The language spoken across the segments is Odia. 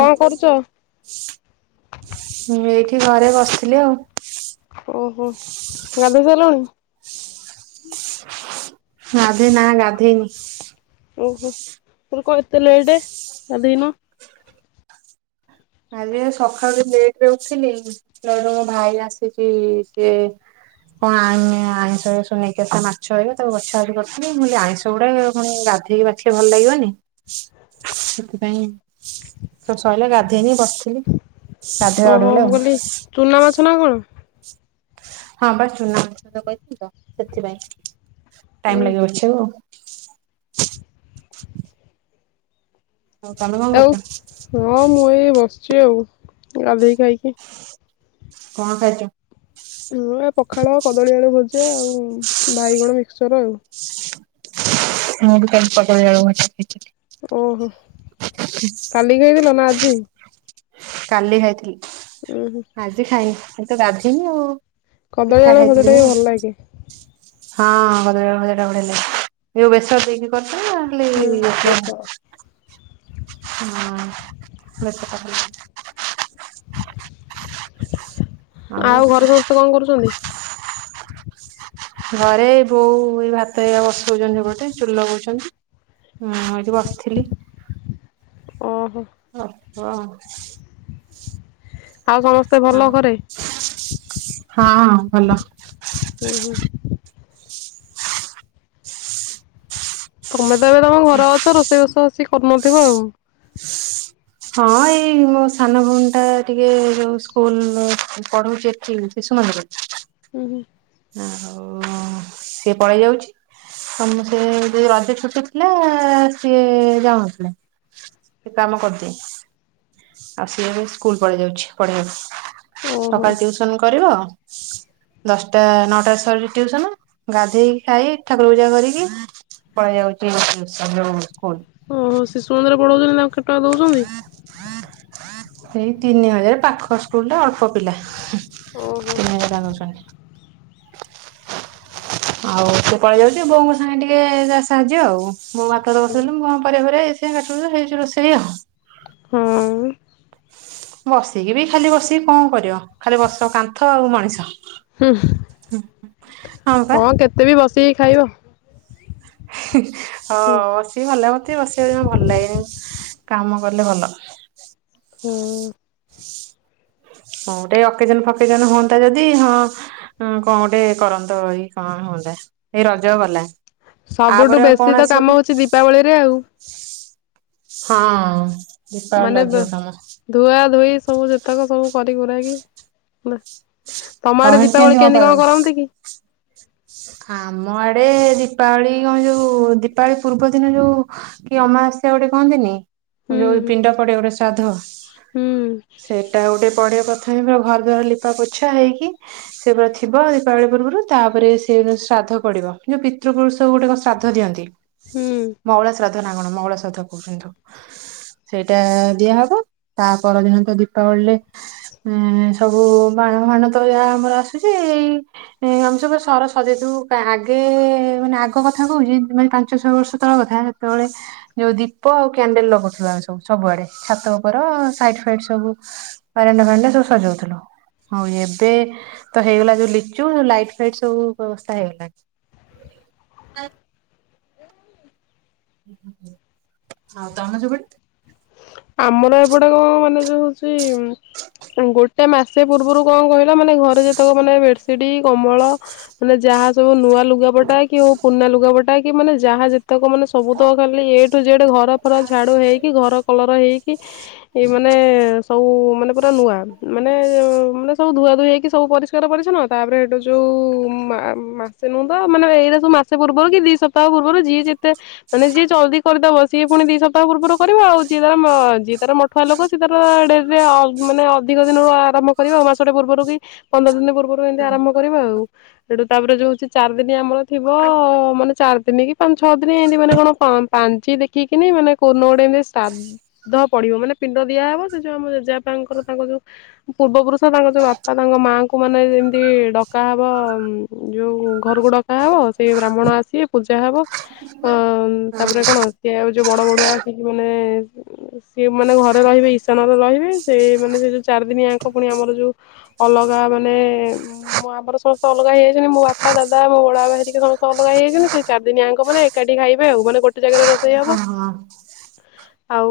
କଣ କରୁଛ? ମୁଁ ଏଇଠି ଘରେ ବସିଥିଲି ଆଉ। ଓହୋ ଗାଧୋଇ ସାରିଲୁଣି? ଗାଧେଇ ନା ଗାଧେଇନି। ଓହୋ ତୋର କଣ ଏତେ ଲେଟେ ଗାଧେଇନୁ? ଆଜି ସକାଳୁ ଲେଟରେ ଉଠିଲି ମୋ ଭାଇ ଆସିଚି ସିଏ କଣ ଆମେ ଆଇଁଷ ନେଇକିସ ମାଛହେରା ତାକୁ ବଛା ବଛି କରୁଥିଲି ମୁଁ କହିଲି ଆଇଁଷ ଗୁଡ଼ା ପୁଣି ଗାଧ ସେମିତି ବାଛିଲେ ଭଲ ଲାଗିବନି ସେଥିପାଇଁ ସବୁ ସଇଲେ ଗାଧ ଏଇ ବସିଥିଲି। ଗାଧୋଇବା ଓହୋ ଗଡିଗଲେ ମୁଁ ଆଉ କହିଲି ଚୁନା ମାଛ ନା କଣ? ହଁ ବା ଚୂନା ମାଛ ଆଣି କହିଥିଲି ତ ସେଥିପାଇଁ ଉଁ ଟାଇମ ଲାଗିବ ହୁଁ ବାଛି ବାକୁ ଆଉ। ଆଉ ତମେ କଣ ଆଉ କରୁଛ ହଁ ମୁଁ ଏଇ ବସିଛି ଆଉ ଗାଧେଇ ଖାଇକି। କଣ ଖାଇଛ? ମୁଁ ଏ ପଖାଳ କଦଳୀ ଆଳୁ ଭଜା ଆଉ ବାଇଗଣ ମିକ୍ସଚର ଆଉ ମୁଁ ଭି କାଲି କଦଳୀ ଆଳୁ ଭାଜିକି ଖାଇଥିଲି। ଓହୋ। [inaudible] କାଲି ଖାଇଥିଲୁ ନା ଆଜି? କାଲି ଖାଇଥିଲି। ଓହୋ। ଆଜି ଖାଇନି ଆଜି ତ ଗାଧେଇନି ଆଉ କଦଳୀ ପିଠା ଆଳୁ ଖାଇଥିଲି ଭଜାଟା ମୁଁ ବି ଭଲ ଲାଗେ। ହଁ କଦଳୀ ଆଳୁ ଭଜା ଟା ବଢିଆ ଲାଗେ ଯଉ ବେସର ଦେଇକି କରିଛ ହୁଁ ନା ଖାଲି ବେଶ ହଁ ବେସରଟା ଭଲ ଲାଗେ। ଆଉ ଘରେ ସମସ୍ତେ କଣ କରୁଛନ୍ତି? ଘରେ ବୋଉ ଏ ଭାତ ହେକା ବସଉଛନ୍ତି ସେପଟେ ଚୁଲି ଲଗଉଛନ୍ତି। ମୁଁ ଏଠି ବସିଥିଲି। ଓହୋ। ଓ ହୋ। ଆଉ ସମସ୍ତେ ଭଲ ଘରେ? ହଁ ଭଲ। ହୁଁ ହୁଁ। ତମେ ତ ଏବେ ତମ ଘରେ ଅଛ ରୋଷେଇ ବାସ ବେଶୀ କରୁନଥିବ ଆଉ। ହଁ ଏଇ ମୋ ସାନ ଭଉଣୀ ଟା ଟିକେ ଯୋଉ ସ୍କୁଲ ପଢଉଛି ଏଠି ଶିଶୁ ମନ୍ଦିରରେ ହୁଁ ହୁଁ ଆଉ ସିଏ ପଳେଇ ଯାଉଛି ତ ସେ ଯେ ରଜ ଛୁଟିଥିଲା ସିଏ ଯାଉନଥିଲେ। ସେ କାମ କରିଦିଏ ଆଉ ସିଏ ଏବେ ସ୍କୁଲ ପଳେଇ ଯାଉଛି ପଢେଇବାକୁ। ଓହୋ ସକାଳେ ଟିୟୁସନ କରିବ ଦଶଟା ନଅଟା ସରୁଛି ଟିୟୁସନ ଗାଧେଇକି ଖାଇକି ଠାକୁର ପୂଜା କରିକି ପଳେଇଯାଉଛି [unintelligible] ସ୍କୁଲ। ଓହୋ ଶିଶୁ ମନ୍ଦିରରେ ପଢ଼ଉଛନ୍ତି ତାଙ୍କୁ କେତେ ଟଙ୍କା ଦେଉଛନ୍ତି। ଏଇ ତିନି ହଜାର ପାଖ ସ୍କୁଲ ରେ ଅଳ୍ପ ପିଲା। ଓହୋ। [unintelligible] ଆଉ ସେ ପଳେଇଯାଉଛି ବୋଉଙ୍କ ସାଙ୍ଗେ ଟିକେ ସାହାଯ୍ୟ ଆଉ ମୁଁ ଭାତ ବସେଇଲେ [unintelligible] ପରିବା ଫରିବା ଏ ସେ କାଟୁ କାଟୁ ହେଇଯାଉଛି ରୋଷେଇ ଆଉ। ହଁ। ବସିକି ବି ଖାଲି ବସିକି କଣ କରିବ ଖାଲି ବସ କାନ୍ଥ ଆଉ ମଣିଷ। ହୁଁ ହଁ କେତେ ବି ବସିକି ଖାଇବ। ହଁ। ହୁଁ। ଭଲ ଲାଗେ ମୋତେ ବସିବାକୁ ଜମା ଭଲ ଲାଗେନି କାମ କଲେ ଭଲ। ହଁ। କଣ ଗୋଟେ ଅକେଜନ ଫକେଜନ ହୁଅନ୍ତା ଯଦି ହଁ ହ କଣ ଗୋଟେ କରନ୍ତ ଏଇ କଣ ହୁଅନ୍ତା ଏଇ ରଜ ଗଲା। ସବୁଠୁ ଆପରେ ଆଉ ବେଶୀ କଣ ତ କାମ ଆସିବ ହଉଛି ଦୀପାବଳିରେ ଆଉ କେ ହଁ ମାନେ ଦୀପାଳ ଝଅ କାମ। ଧୁଆ ଧୋଇ ସବୁ ଯେତକ ସବୁ କରି କରେଇକି ନା। ତମ ଆଡେ ଦୀପାବଳି କେମିତି କଣ କରନ୍ତି କି? ଆମ ଆଡେ ଦୀପାବଳି କଣ ଯୋଉ ଦୀପାବଳି ପୂର୍ବ ଦିନ ଯୋଉ କି ଅମା ଆସ୍ୟା ଗୋଟେ କହନ୍ତିନି ହୁଁ ଯୋଉ ପିଣ୍ଡ ପଡେ ଗୋଟେ ଶାଦ୍ଧ ହୁଁ ସେ ଏଇଟା ଗୋଟେ ପଢିବ ପ୍ରଥମେ ଘର ଦଵାର ଲିପା ପୋଛା ହେଇକି। ସେ ପୁରା ଥିବ ଦୀପାବଳି ପୂର୍ବରୁ ତାପରେ ସେ ଶ୍ରାଦ୍ଧ ପଡିବ ଯୋଉ ପିତୃପୁରୁଷ ଗୋଟେ ଶ୍ରାଦ୍ଧ ଦିଅନ୍ତି ହୁଁ ମଉଳା ଶ୍ରାଦ୍ଧ କଣ ମଙ୍ଗଳ ସାଧ କହୁଛନ୍ତି ତାକୁ। ସେଇଟା ଦିଆ ହବ ତା ପରଦିନ ତ ଦୀପାବଳିରେ ଉଁ ସବୁ ମାଣ ଫାଣ ତ ଆମର ଆସୁଛି ଏଇ ଆମେ ସବୁ ସରସ୍ ସତେ ତୁ ଆଗେ ମାନେ ଆଗ କଥା କହୁଛି ମାନେ ପାଞ୍ଚ ଛଅ ବର୍ଷ ତଳ କଥା ସେତେବେଳେ ଯୋଉ ଦୀପ ଆଉ କ୍ୟାଣ୍ଡେଲ ଲଗୁଥିବା ସବୁ ସବୁଆଡେ ଛାତ ଉପର ସାଇ ସବୁ। ବାରଣ୍ଡ ଫଣ୍ଡେ ଦୋସ ସଜ। ହଉ ଏବେ ତ ହେଇଗଲା ଯୋଉ ଲିଚୁ ଲାଇଟ୍ ଫାଇଟ ସବୁ ବ୍ୟବସ୍ଥା ହେଇଗଲାଣି। ହଉ ତମ ସେପଟେ। ଆମର ଏଗୁଡା କଣ ମାନେ ଯୋଉ ହଉଛି ଗୋଟେ ମାସ ସେ ପୂର୍ବରୁ କଣ କହିଲା ମାନେ ଘରେ ଯେତେକ ମାନେ ବେଡସିଟ କମଳ ମାନେ ଯାହା ସବୁ ନୂଆ ଲୁାପଟା କିଉ ପୁନନା ଲୁଗା ବଟା କି ମାନ ଯାହା ଯେତେ ତାକ ମାନେ ସବୁ ତ ଖାଲି ଏ ଟୁ ଜେଡ ଘର ଫର ଝାଡୁ ହେଇକି ଘର କଲର ହେଇକି ଏଇ ମାନେ ସବୁ ମାନେ ପୁରା ନୂଆ ମାନେ ମାନେ ସବୁ ଧୁଆ ଧୁ ହେଇକି ସବୁ ପରି ପଛନ ତାପରେ ଏଇଠୁ ଯୋଉ ମାସେ ନୁହଁ ତ ମାନେ ଏଇଟ ସ ମାସେ ପୂର୍ବରୁ କି ଦି ସ ସପ୍ତାହ ପୂର୍ବରୁ ଯିଏ ଯେତେ ମାନେ ଯିଏ ଜଲଦି କରିଦବ ସିଏ ପୁଣି ଦି ସପ୍ହ ପୂର୍ବର କରିବା ଆଉ। ଯିଏ ତାର ଯିଏ ତାର ମଠୁଆ ଲୋକ ସେିଏ ତାର ଡେଟ୍ରେ ମାନେ ଅଧିକ ଦିନରୁ ଆରମ୍ଭ କରିବେ ଆଉ ମାସଟେ ପୂର୍ବରୁ କି ପନ୍ଦର ଦିନ ପୂର୍ବରୁ। ଏମତି ଆରମ୍ଭ ହଁ କରିବା ଆଉ ସେଠୁ ତାପରେ ଯୋଉଛି ଚାରି ଦିନି ଆମର ଥିବ ମାନେ ଚାରି ଦିନ କି। ଛଅ ଦିନ ଏମିତି ମାନେ କଣ ପାଞ୍ଚି ଦେଖିକିନି ମାନେ କ ଗୋଟେ ଏମିତି ତାଦ ପଡିବ ମାନେ ପିଣ୍ଡ ଦିଆହବ ସେ ଯୋଉ ଆମ ଜେଜେପାଙ୍କର ତାଙ୍କ ଯୋଉ। ପୂର୍ବ ପୁରୁଷ ତାଙ୍କ ଯୋଉ ବାପା ତାଙ୍କ ମାଆଙ୍କୁ ମାନେ ଯେମିତି ଡକାହବ ଯୋଉ ଘରକୁ ଡକା ହବ ସେଇ ବ୍ରାହ୍ମଣ ଆସିବେ ପୁ ଯାହା ହବ ଅ ହଁ ତାପରେ କଣ ସିଏ ଆଉ ଯୋଉ ବଡ ବଡୁଆ ଆସିକି ମାନେ। ସିଏ ମାନେ ଘରେ ରହିବେ ଈଶାନରେ ରହିବେ ସେ ମାନେ ସେ ଯୋଉ ଚାରିଦିନି ୟାଙ୍କ ପୁଣି ଆମର ଯୋଉ। ଅଲଗା ମାନେ ମୁଁ ଆମର ସମସ୍ତେ ଅଲଗା ହେଇଯାଇଛନ୍ତି ମୋ ବାପା ଦା ମୋ ବଡବାପା ହେରିକା ସମସ୍ତେ ଅଲଗା ହେଇଯାଇଛନ୍ତି ସେ ଚାରିିଦିନିଆଙ୍କପରେ ମାନେ ଏକାଠି ଖାଇବେ ଆଉ ମାନେ ଗୋଟେ ଜାଗାରେ ରୋଷେଇ ହବ। ଆଉ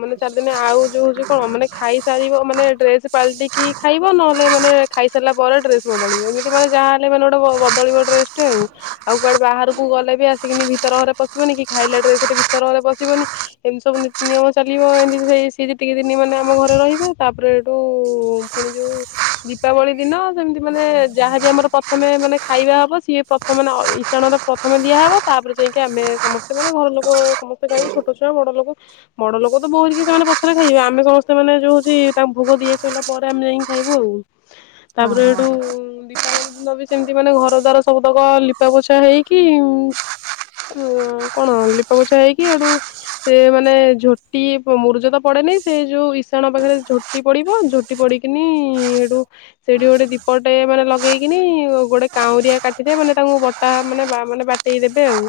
ମାନେ ଚାରିଦିନ ଆଉ ଯୋଉ ହଉଛି କଣ ମାନେ ଖାଇସାରିବ ମାନେ ଡ୍ରେସ ପାଲଟିକି ଖାଇବ ନହେଲେ ମାନେ ଖାଇସାରିଲା ପରେ ଡ୍ରେସ୍ ବଦଳିବ ଏମିତି ମାନେ ଯାହାହେଲେ ମାନେ ଗୋଟେ ବଦଳିବ ଡ୍ରେସ୍ ଗୋଟେ ଆଉ ଆଉ କୁଆଡେ ବାହାରକୁ ଗଲେ ବି ଆସିକିନି ଭିତର ଘରେ ବସିବନି କି ଖାଇଲା ଡ୍ରେସରେ ଭିତରେ ଘରେ ବସିବନି। ଏମିତି ସବୁ ନୀତି ନିୟମ ଚାଲିବ ଏମିତି ସେ ସେ ଯେତିକି ଦିନ ମାନେ ଆମ ଘରେ ରହିବେ ତାପରେ ଏଠୁ ପୁଣି ଯୋଉ ଦୀପାବଳି ଦିନ ସେମିତି ମାନେ ଯାହାବି ଆମର ପ୍ରଥମେ ମାନେ ଖାଇବା ହବ ସିଏ ପ୍ରଥମେ ମାନେ ଇଶାଣର ପ୍ରଥମେ ଦିଆହେବ ତାପରେ ଯାଇକି ଆମେ ସମସ୍ତେ ମାନେ ଘର ଲୋକ ସମସ୍ତେ ଖାଇବୁ ଛୋଟଛୁଆ ବଡଲୋକ। ବଡଲୋକ ତ ବୋଉହେରିକା ସେମାନେ ପଛରେ ଖାଇବେ ଆମେ ସମସ୍ତେ ମାନେ ଯୋଉଛି ତାଙ୍କୁ ଭୋଗଦିଆ ହେଇ ସରିଲା ପରେ ଆମେ ଯାଇକି ଖାଇବୁ ଆଉ ହଁ ହଁ ତାପରେ ହେଇଠୁ ଦୀପାବଳି ଦିନ ବି ସେମିତି ମାନେ ଘରଦ୍ଵାର ସବୁତକ ଲିପା ପୋଛା ହେଇକି ହଁ କଣ ଲିପାପୋଛା ହେଇକି ହେଇଠୁ ସେ ମାନେ ଝୋଟି ମୁରୁଜ ତ ପଡେନି ସେ ଯୋଉ ଇଶାଣ ପାଖରେ ଝୋ ଝୋଟି ପଡିବ ଝୋଟି ପଡିକିନି ହେଠୁ ସେଇଠି ଗୋଟେ ଦୀପଟେ ମାନେ ଲଗେଇକିନି, ଗୋଟେ କାଉଁରିଆ କାଠିରେ ମାନେ ତାଙ୍କୁ ଗୋ ତା ମାନେ ମାନେ ବାଟେଇ ଦେବେ ଆଉ,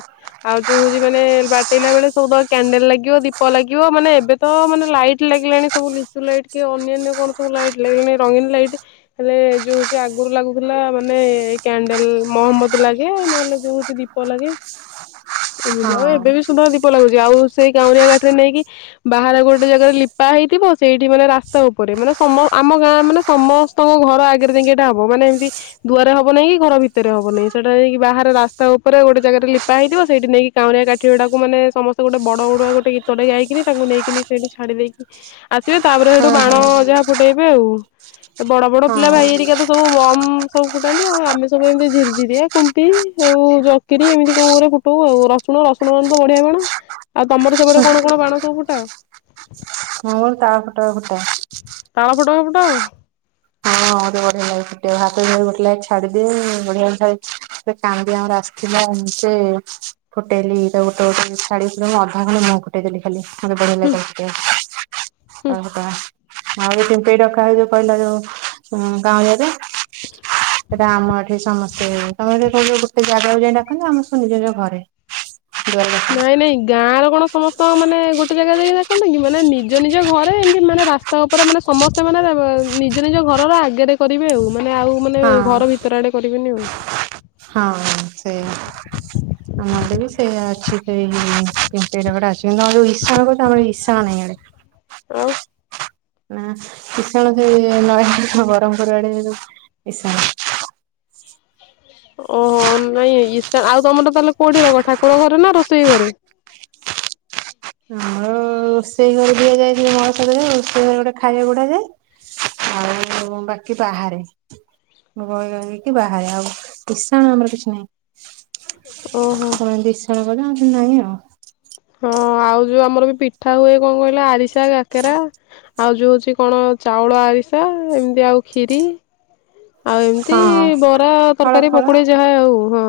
ଆଉ ଯୋଉ ହଉଛି ମାନେ ବାଟେଇଲା ବେଳେ ସବୁ କ୍ୟାଣ୍ଡେଲ ଲାଗିବ, ଦୀପ ଲାଗିବ ମାନେ ଏବେ ତ ମାନେ ଲାଇଟ୍ ଲାଗିଲାଣି ସବୁ ଲିଚୁ ଲାଇଟ୍। କି ଅନ୍ୟାନ୍ୟ କଣ ସବୁ ଲାଇଟ ଲାଗିଲାଣି, ରଙ୍ଗୀନ ଲାଇଟ୍ ହେଲେ ଯୋଉ ହଉଛି ଆଗରୁ ଲାଗୁଥିଲା, ମାନେ ଏ କ୍ୟାଣ୍ଡେଲ ମହମବତୀ ଲାଗେ ନହେଲେ ଯୋଉ ହଉଛି ଦୀ ଦୀପ ଲାଗେ ଏମିତି ହଁ ଆଉ। ଏବେ ବି ସୁନ୍ଦର ଦୀପ ଲାଗୁଛି ଆଉ ସେଇ କାଉଁରିଆ କାଠିରେ ନେଇକି ବାହାରେ ଗୋଟେ ଜାଗାରେ ଲିପା ହେଇଥିବ, ସେଇଠି ମାନେ ରାସ୍ତା ଉପରେ ମାନେ ସମ ଆମ ଗାଁ ମାନେ ସମ ସ୍ତଙ୍କ ଘର ଆଗରେ କିନ୍ତୁ ଏଇଟା ହବ, ମାନେ ଏମତି ଦୁଆରେ ହବ ନାଇଁ କି ଘର ଭିତରେ ହବ ନାହିଁ, ସେଟା ଯାଇକି ବାହାରେ ରାସ୍ତା ଉପରେ ଗୋଟେ ଜାଗାରେ ଲିପା ହେଇଥିବ ସେଇଠି ନେଇକି କାଉଁରିଆ କାଠିଗୁଡ଼ାକୁ ମାନେ ସମସ୍ତେ ଗୋଟେ ବଡ଼ ବଡୁଆ ଗୋଟେ ଗୀତଟେ ଗାଇକିନି, ତାଙ୍କୁ ନେଇକିନି ସେଇଠି ଛାଡ଼ି ଦେଇକି ଆସିବେ, ତାପରେ ସେଇଠୁ ହଁ ବାଣ ହଁ ଯାହା ଫୁଟେଇବେ ଆଉ। ତ ବଡ ବଡ ପିଲା ହଁ ଭାଇ ହେରିକା ତ ସବୁ ବମ୍ ସବୁ ଫୁଟାନ୍ତି, ଆଉ ଆମେ ସବୁ ଏମିତି ଝୁରଝିରଆ କୁମ୍ପି ଆଉ ଚକ୍ରୀ ଏମିତି କଣରେ ଫୁଟାଉ ଆଉ, ରସୁଣ ରସୁଣ ବାଣ ତ ବଢିଆ ବାଣ। ଆଉ ତମର ସେପଟେ କଣ କଣ ବାଣ ସବୁ ଫୁଟାଅ? ଆମର ତାଳ ଫୋଟକା ଫୁଟାଉ। ତାଳ ଫୋଟକା ଫୁଟାଅ। ହଁ ମତେ ବଢିଆ ଲାଗେ ଫୁଟେଇବାକୁ, ହାତ ଗୋଟ ଲାଗି ଛାଡିଦିଏ, ବଢିଆ ଭ କାନ୍ଦି ଆମର ଆସିଥିଲା ଏମତି ଫୁଟେଇଲି ତା ଗୋଟେ ଗୋଟେ ଛାଡିଥିଲେ, ଅଧା ଖଣ୍ଡେ ମୁଁ ଫୁଟେଇ ଦେଲି ଖାଲି। ମତେ ବଢିଆ ଲାଗେ ଫୁଟେଇବାକୁ ତାଳଫୋଟକା। ଆଉ ପିପେଇ ଡକା ହୁଏ ଯୋଉ କହିଲା ଯୋଉ କାଉଁରିଆରେ। ସେଇଟା ଆମ ଏଠି ସମସ୍ତେ ତମେ ଏଠ ଗୋଟେ ଜାଗାକୁ ଯାଇ ଡାକନ୍ତି, ଆମର ସବୁ ନିଜ ନିଜ ଘରେ। ଦୁଆରେ ଡାକନ୍ତି ନାଇଁ ନାଇଁ। ଗାଁର କଣ ସମସ୍ତ ମାନେ ଗୋଟେ ଜାଗା ଯାଇକି ଡାକନ୍ତି କି, ମାନେ ନିଜ ନିଜ ଘରେ ଏମିତି ମାନେ ରାସ୍ ସ୍ତା ଉପରେ ମାନେ ସମସ୍ତେ ମାନେ ନିଜ ନିଜ ଘରର ଆଗରେ କରିବେ ଆଉ। ମାନେ ଆଉ ମାନେ ଘର ଭିତର ଆଡ଼େ କରିବେନି ଆଉ। ହଁ ସେୟା, ଆମ ଆଡେ ବି ସେୟା ଅଛି ସେଇ [unintelligible] ଯୋଉ ଇଶାଣ କହୁଛ ଆମର ଇଶାଣ ନାହିଁ ଇଆଡେ। ଆଉ। ନା ଇସାଣ ସେ ନୟାଗଡ ବରହମପୁର ଆଡେ ଇଶାଣ ଓ ନାଇଁ ଇଶା ଆଉ ତମର ତାହେଲେ କୋଉଠି ହବ ଠାକୁର ଘରେ ନା ରୋଷେଇ ଘରେ? ଆମର ରୋଷେଇ ଘରେ ଦିଆଯାଏ, [unintelligible] ରୋଷେଇ ଘରେ ଗୋଟେ ଖାଇବା ବଢ଼ାଯାଏ। ଆଉ ବାକି ବାହାରେ। ଘରେ ରହିକି ବାହାରେ, ଆଉ ଇଷାଣ ଆମର କିଛି ନାହିଁ। ଓହୋ। କହନ୍ତି ଇଶାଣ ବୋଲି, ଆମର ନାହିଁ ଆଉ। ହଁ ଆଉ ଯୋଉ ଆମର ବି ପିଠା ହୁଏ, କଣ କହିଲ? ଆରିସା, କାକେରା ଆଉ ଯୋଉ ହଉଛି କଣ ଚାଉଳ ଆରିସା, ଏମିତି ଆଉ ଖିରି ଆଉ ଏମିତି ହଁ ବରା, ଫଳ ତରକାରୀ, ଫଳ ପକୁଡି ଯାହା ଆଉ ହଁ।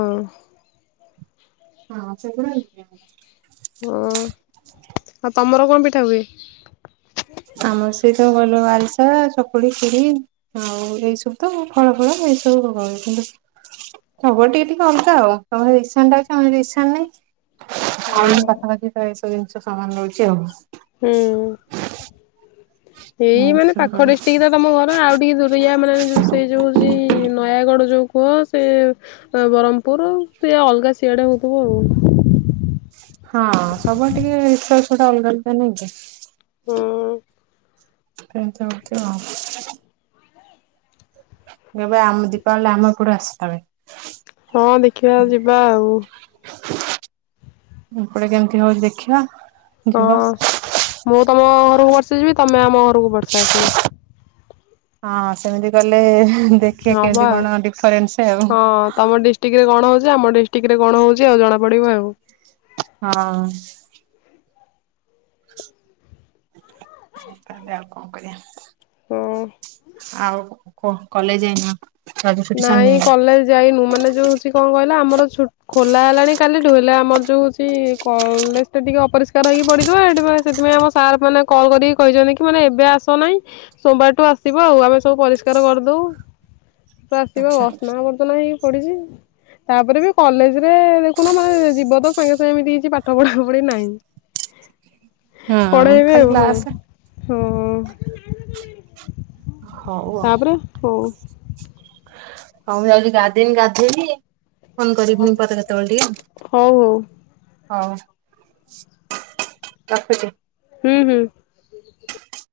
ହଁ ସେଗୁଡା [unintelligible] ହଁ ଆଉ ତମର କଣ ପିଠା ହୁଏ? ଆମ ସେଇତ କହିଲୁ ଆରିସା ଚକୁଳି ଖିରି ଆଉ ଏଇ ସବୁ ତ ଫଳ ଫଳ ଏଇ ସବୁ ଭୋଗହୁଅ କିନ୍ତୁ ସବୁଆଡେ ଟିକେ ଟିକେ ଅଲଗା ଆଉ ତମର ଈଶାଣ ଟା ଅଛି ଆମର ଈଶାଣ ନାଇଁ ଆଉ ପାଖାପାଖି ତ ଏସବୁ ଜିନିଷ ସମାନ ରହୁଛି ଆଉ ହୁଁ ଏଇ ଏମିତି ମାନେ ସବୁ ପାଖ ରହେ। ଡିଷ୍ଟ୍ରିକ ତ ତମ ଘର ଆଉ ଟିକେ ଦୂରିଆ ମାନେ ସେଇ ଯୋଉ ହଉଛି ନୟାଗଡ଼ ଯୋଉ କୁହ ସେ ବ୍ରହ୍ମପୁର ସେଇ ଅଲଗା ସିଆଡେ ହଉଥିବ ଆଉ ହଁ ସବୁଆଡେ ଟିକେ ରିଚୁଆଲସ ଗୁଡା ଅଲଗା ଅଲଗା ନାଇଁ କି ହୁଁ [inaudible] ଏବେ ଆମ ଦୀପାବଳି ଆମ ଏପଟୁ ଆସିଲାଣି [unintelligible] ହଁ ଦେଖିବା ଯିବା ଆଉ ଏପଟେ କେମିତି ହଉଛି ଦେଖିବା ହଁ ଯିବ ମୁଁ ତମ ଘରକୁ ବର୍ଷେ ଯିବି ତମେ ଆମ ଘରକୁ ବର୍ଷେ ଆସିବ ହଁ ସେମିତି କଲେ ଦେଖିବା ହବ କେମିତି ଆଉ। କଣ ଡିଫରେନ୍ସ ଆଉ ହଁ ତମ ଡି ଡ଼ିଷ୍ଟିକ୍ଟରେ କଣ ହଉଛି ଆମ ଡିଷ୍ଟିକ୍ଟରେ କଣହଉଛି ଆଉ ଜଣାପଡ଼ିବ ଆଉ ହଁ ତାହାଲେ ଆଉ କଣ ହଁ। କରିବା ଆଉ କଣ କ କଲେଜ ଯାଇନ ରଜ ଛୁଟି ସରିନି ନାଇଁ କଲେଜ ଯାଇନୁ ମାନେ ଯୋଉ ହଉଛି କଣ କହିଲ ଆମର ଛୁ ଖୋଲା ହେଲାଣି କାଲିଠୁ ହେଲେ ଆମର ଯୋଉ ହଉଛି କଲେଜଟା ଟିକେ ଅରିଷ୍କାର ହେଇକି ପଡିଥିବ ସେଥିପାଇଁ ସେଥିପାଇଁ ଆମ ସାର୍ ମାନେ କଲ୍ କରିକି କହିଛନ୍ତି କି ମାନେ ଏବେ ଆସ ନାହିଁ ସୋମବାରଠୁ ଆସିବ ଆଉ ଆମେ ସବୁ ପରିଷ୍କାର କରିଦବୁ ତ ଆସିବ ଆଚ୍ଛା ଅସନା ଫସନା ହେଇକି ପଡିଛି ତାପରେ ବି କଲେଜ ରେ ଦେଖୁନ ମାନେ ଯିବ ତ ସାଙ୍ଗେ ସାଙ୍ଗେ ଏମିତି କିଛି ପାଠ ପଢା ପଢି ନାହିଁ ହଁ ପଢେଇବେ ଖାଲି ଆଉ ହଁ କ୍ଲାସ। ହଁ ହଉ ଆଉ ତାପରେ ହଁ ହଉ ମୁଁ ଯାଉି ଗାଧେଇନି ଗାଧେଇବି ଫୋନ୍‌ କରିବି ପୁଣି ପରେ କେତେବେଳେ ଟିକେ ଆଉ ହଉ ହଉ ହଉ ରଖୁଛି ହୁଁ ହୁଁ